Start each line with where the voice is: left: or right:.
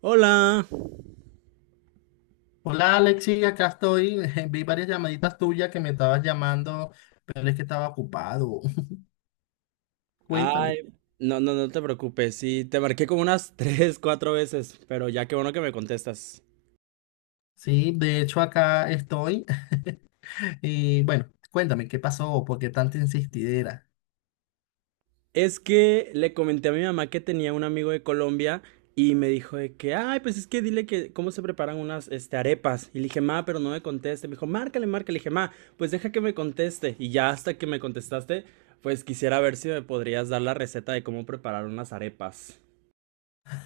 right: Hola.
left: Hola Alexi, acá estoy. Vi varias llamaditas tuyas que me estabas llamando, pero es que estaba ocupado.
right: Ay,
left: Cuéntame.
right: no, no, no te preocupes. Sí, te marqué como unas tres, cuatro veces, pero ya qué bueno que me contestas.
left: Sí, de hecho acá estoy. Y bueno, cuéntame, ¿qué pasó? ¿Por qué tanta insistidera?
right: Es que le comenté a mi mamá que tenía un amigo de Colombia y me dijo de que, ay, pues es que dile que cómo se preparan unas arepas. Y le dije, ma, pero no me conteste. Me dijo, márcale, márcale. Le dije, ma, pues deja que me conteste. Y ya hasta que me contestaste, pues quisiera ver si me podrías dar la receta de cómo preparar unas arepas.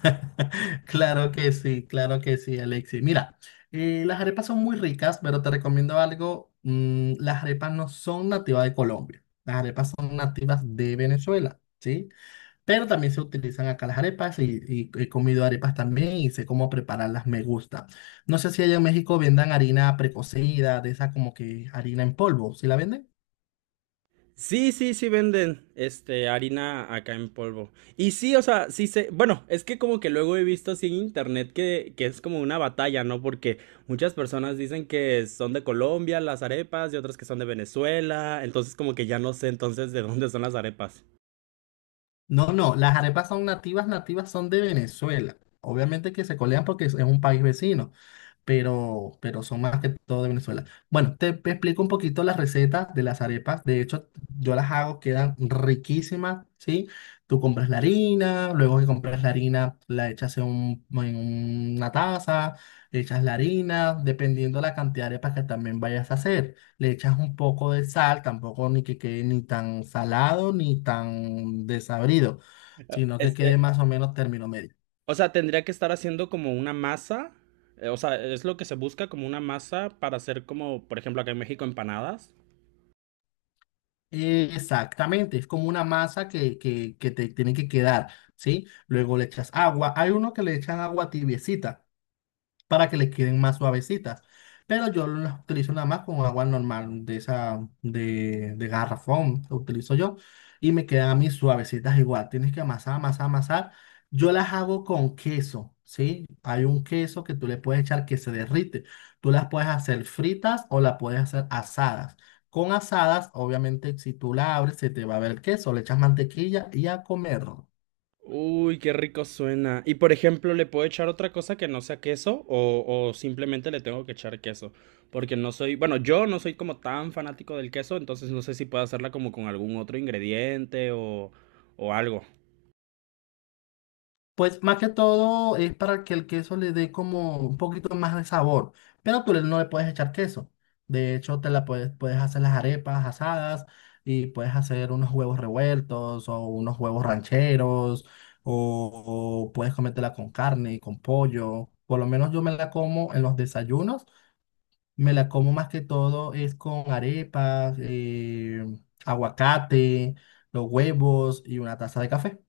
left: Claro que sí, Alexi. Mira, las arepas son muy ricas, pero te recomiendo algo. Las arepas no son nativas de Colombia. Las arepas son nativas de Venezuela, ¿sí? Pero también se utilizan acá las arepas y he comido arepas también y sé cómo prepararlas, me gusta. No sé si allá en México vendan harina precocida, de esa como que harina en polvo, ¿sí la venden?
right: Sí, sí, sí venden este harina acá en polvo. Y sí, o sea, bueno, es que como que luego he visto así en internet que es como una batalla, ¿no? Porque muchas personas dicen que son de Colombia las arepas y otras que son de Venezuela, entonces como que ya no sé entonces de dónde son las arepas.
left: No, no, las arepas son nativas, nativas son de Venezuela. Obviamente que se colean porque es un país vecino. Pero son más que todo de Venezuela. Bueno, te explico un poquito las recetas de las arepas. De hecho, yo las hago, quedan riquísimas, ¿sí? Tú compras la harina, luego que compras la harina, la echas en, en una taza, echas la harina, dependiendo la cantidad de arepas que también vayas a hacer. Le echas un poco de sal, tampoco ni que quede ni tan salado ni tan desabrido, sino que
right: Este,
left: quede más o menos término medio.
right: o sea, tendría que estar haciendo como una masa, o sea, es lo que se busca como una masa para hacer como, por ejemplo, acá en México empanadas.
left: Exactamente, es como una masa que te tiene que quedar, ¿sí? Luego le echas agua. Hay uno que le echan agua tibiecita para que les queden más suavecitas. Pero yo las utilizo nada más con agua normal de esa, de garrafón, que utilizo yo, y me quedan a mí suavecitas igual. Tienes que amasar, amasar, amasar. Yo las hago con queso, ¿sí? Hay un queso que tú le puedes echar que se derrite. Tú las puedes hacer fritas o las puedes hacer asadas. Con asadas, obviamente, si tú la abres, se te va a ver el queso, le echas mantequilla y a comer.
right: Uy, qué rico suena. Y por ejemplo, ¿le puedo echar otra cosa que no sea queso o simplemente le tengo que echar queso? Porque no soy, bueno, yo no soy como tan fanático del queso, entonces no sé si puedo hacerla como con algún otro ingrediente o algo.
left: Pues más que todo es para que el queso le dé como un poquito más de sabor, pero no le puedes echar queso. De hecho, puedes hacer las arepas asadas y puedes hacer unos huevos revueltos o unos huevos rancheros o puedes comértela con carne, y con pollo. Por lo menos yo me la como en los desayunos, me la como más que todo es con arepas, aguacate, los huevos y una taza de café.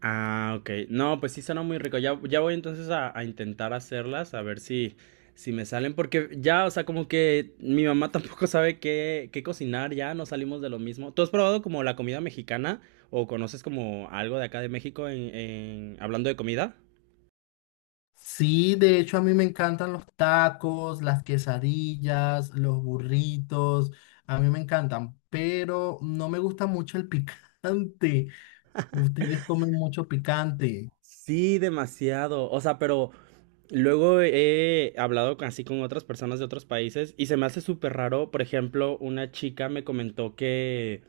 right: Ah, ok. No, pues sí suena muy rico. Ya, ya voy entonces a intentar hacerlas, a ver si me salen, porque ya, o sea, como que mi mamá tampoco sabe qué cocinar, ya no salimos de lo mismo. ¿Tú has probado como la comida mexicana o conoces como algo de acá de México hablando de comida?
left: Sí, de hecho a mí me encantan los tacos, las quesadillas, los burritos, a mí me encantan, pero no me gusta mucho el picante. Ustedes comen mucho picante.
right: Sí, demasiado. O sea, pero luego he hablado así con otras personas de otros países y se me hace súper raro. Por ejemplo, una chica me comentó que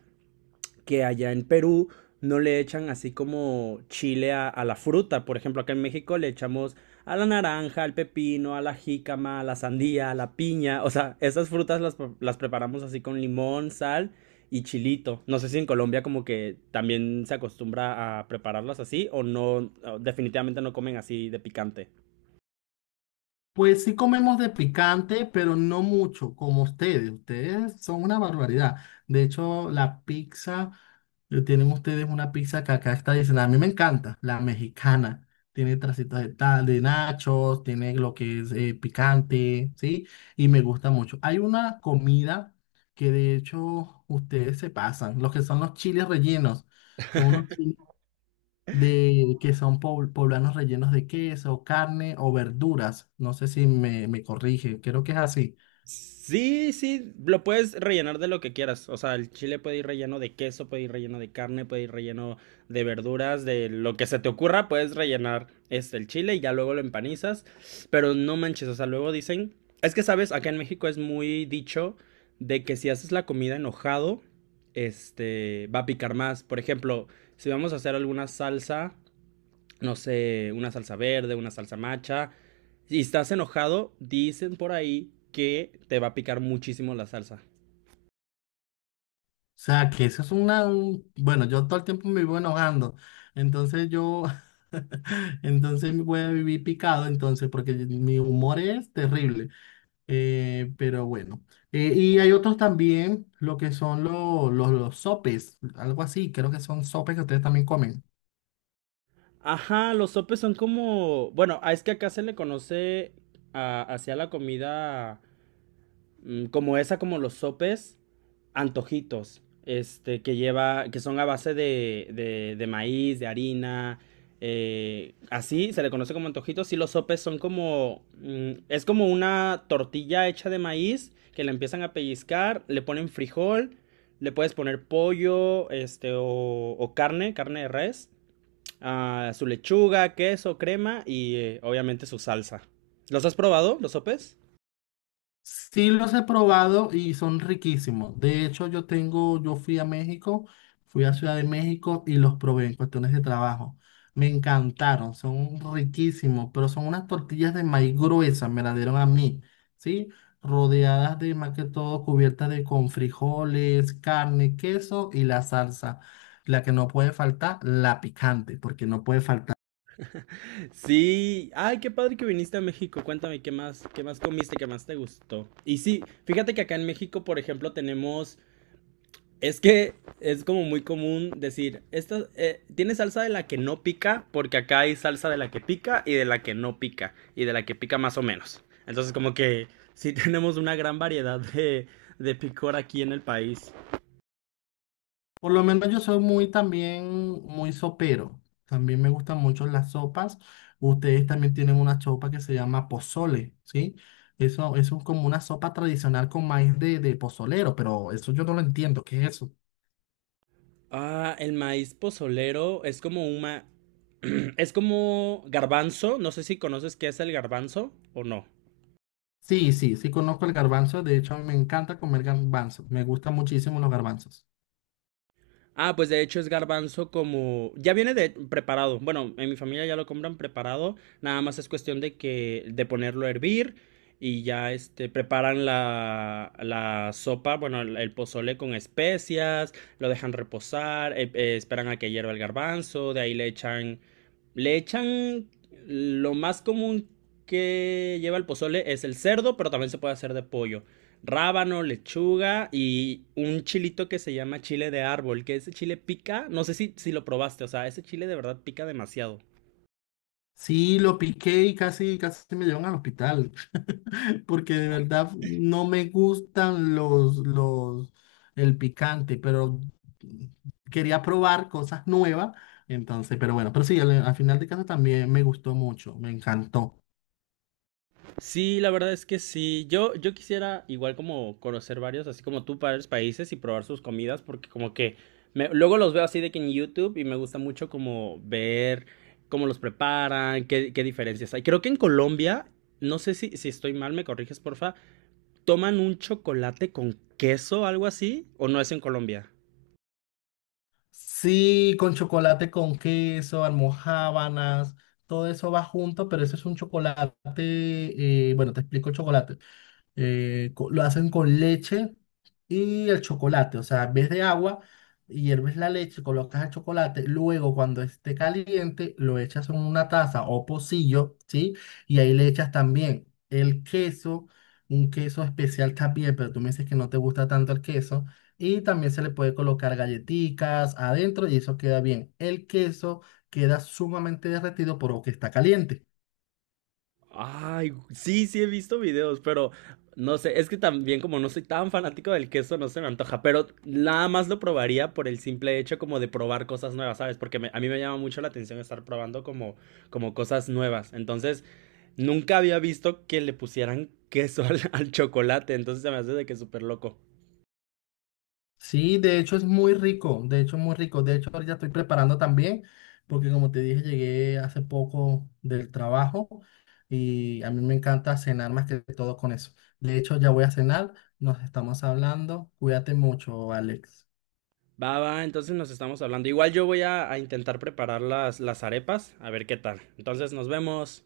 right: que allá en Perú no le echan así como chile a la fruta. Por ejemplo, acá en México le echamos a la naranja, al pepino, a la jícama, a la sandía, a la piña. O sea, esas frutas las preparamos así con limón, sal y chilito. No sé si en Colombia como que también se acostumbra a prepararlas así o no, definitivamente no comen así de picante.
left: Pues sí comemos de picante, pero no mucho, como ustedes. Ustedes son una barbaridad. De hecho, la pizza, tienen ustedes una pizza que acá está diciendo, a mí me encanta, la mexicana. Tiene tracitas de, de nachos, tiene lo que es picante, ¿sí? Y me gusta mucho. Hay una comida que de hecho ustedes se pasan, los que son los chiles rellenos. Son unos chiles de que son poblanos rellenos de queso, carne o verduras. No sé si me corrige, creo que es así.
right: Sí, sí, lo puedes rellenar de lo que quieras. O sea, el chile puede ir relleno de queso, puede ir relleno de carne, puede ir relleno de verduras, de lo que se te ocurra, puedes rellenar este el chile y ya luego lo empanizas. Pero no manches, o sea, luego dicen, es que sabes, acá en México es muy dicho de que si haces la comida enojado, este va a picar más. Por ejemplo, si vamos a hacer alguna salsa no sé, una salsa verde, una salsa macha, y estás enojado, dicen por ahí que te va a picar muchísimo la salsa.
left: O sea, que eso es una... Bueno, yo todo el tiempo me vivo enojando. Entonces yo... Entonces me voy a vivir picado, entonces, porque mi humor es terrible. Pero bueno. Y hay otros también, lo que son los sopes, algo así, creo que son sopes que ustedes también comen.
right: Ajá, los sopes son como, bueno, ah, es que acá se le conoce hacia la comida como esa, como los sopes, antojitos, este, que lleva, que son a base de maíz, de harina, así se le conoce como antojitos. Y los sopes son como, es como una tortilla hecha de maíz que la empiezan a pellizcar, le ponen frijol, le puedes poner pollo, o carne, carne de res, ah, su lechuga, queso, crema y obviamente su salsa. ¿Los has probado, los sopes?
left: Sí los he probado y son riquísimos. De hecho, yo fui a México, fui a Ciudad de México y los probé en cuestiones de trabajo. Me encantaron, son riquísimos, pero son unas tortillas de maíz gruesas, me las dieron a mí, ¿sí? Rodeadas de más que todo cubiertas de con frijoles, carne, queso y la salsa. La que no puede faltar, la picante, porque no puede faltar.
right: Sí, ay, qué padre que viniste a México. Cuéntame qué más comiste, qué más te gustó. Y sí, fíjate que acá en México, por ejemplo, tenemos, es que es como muy común decir, esta, tiene salsa de la que no pica, porque acá hay salsa de la que pica y de la que no pica, y de la que pica más o menos. Entonces, como que sí tenemos una gran variedad de picor aquí en el país.
left: Por lo menos yo soy muy también, muy sopero. También me gustan mucho las sopas. Ustedes también tienen una sopa que se llama pozole, ¿sí? Eso es como una sopa tradicional con maíz de pozolero, pero eso yo no lo entiendo. ¿Qué es eso?
right: Ah, el maíz pozolero es como una... Es como garbanzo. No sé si conoces qué es el garbanzo o no.
left: Sí, sí, sí conozco el garbanzo. De hecho, a mí me encanta comer garbanzos. Me gustan muchísimo los garbanzos.
right: Ah, pues de hecho es garbanzo como... Ya viene de preparado. Bueno, en mi familia ya lo compran preparado. Nada más es cuestión de que... de ponerlo a hervir y ya este preparan la sopa, bueno, el pozole con especias, lo dejan reposar, esperan a que hierva el garbanzo, de ahí le echan... Le echan lo más común que lleva el pozole es el cerdo, pero también se puede hacer de pollo rábano, lechuga y un chilito que se llama chile de árbol, que ese chile pica, no sé si lo probaste, o sea, ese chile de verdad pica demasiado.
left: Sí, lo piqué y casi, casi me llevan al hospital, porque de verdad no me gustan el picante, pero quería probar cosas nuevas, entonces, pero bueno, pero sí, al final de caso también me gustó mucho, me encantó.
right: Sí, la verdad es que sí, yo quisiera igual como conocer varios, así como tú, varios países y probar sus comidas, porque como que luego los veo así de que en YouTube y me gusta mucho como ver cómo los preparan, qué, qué diferencias hay. Creo que en Colombia, no sé si estoy mal, me corriges, porfa, toman un chocolate con queso, algo así, o no es en Colombia.
left: Sí, con chocolate con queso, almojábanas, todo eso va junto, pero ese es un chocolate, bueno, te explico el chocolate. Lo hacen con leche y el chocolate. O sea, en vez de agua, hierves la leche, colocas el chocolate. Luego, cuando esté caliente, lo echas en una taza o pocillo, ¿sí? Y ahí le echas también el queso, un queso especial también, pero tú me dices que no te gusta tanto el queso. Y también se le puede colocar galletitas adentro y eso queda bien. El queso queda sumamente derretido por lo que está caliente.
right: Ay, sí, sí he visto videos, pero no sé, es que también como no soy tan fanático del queso, no se me antoja, pero nada más lo probaría por el simple hecho como de probar cosas nuevas, ¿sabes? Porque a mí me llama mucho la atención estar probando como, como cosas nuevas. Entonces, nunca había visto que le pusieran queso al chocolate, entonces se me hace de que súper loco.
left: Sí, de hecho es muy rico, de hecho es muy rico. De hecho, ahorita estoy preparando también, porque como te dije, llegué hace poco del trabajo y a mí me encanta cenar más que todo con eso. De hecho, ya voy a cenar, nos estamos hablando. Cuídate mucho, Alex.
right: Va, va, entonces nos estamos hablando. Igual yo voy a intentar preparar las arepas, a ver qué tal. Entonces, nos vemos.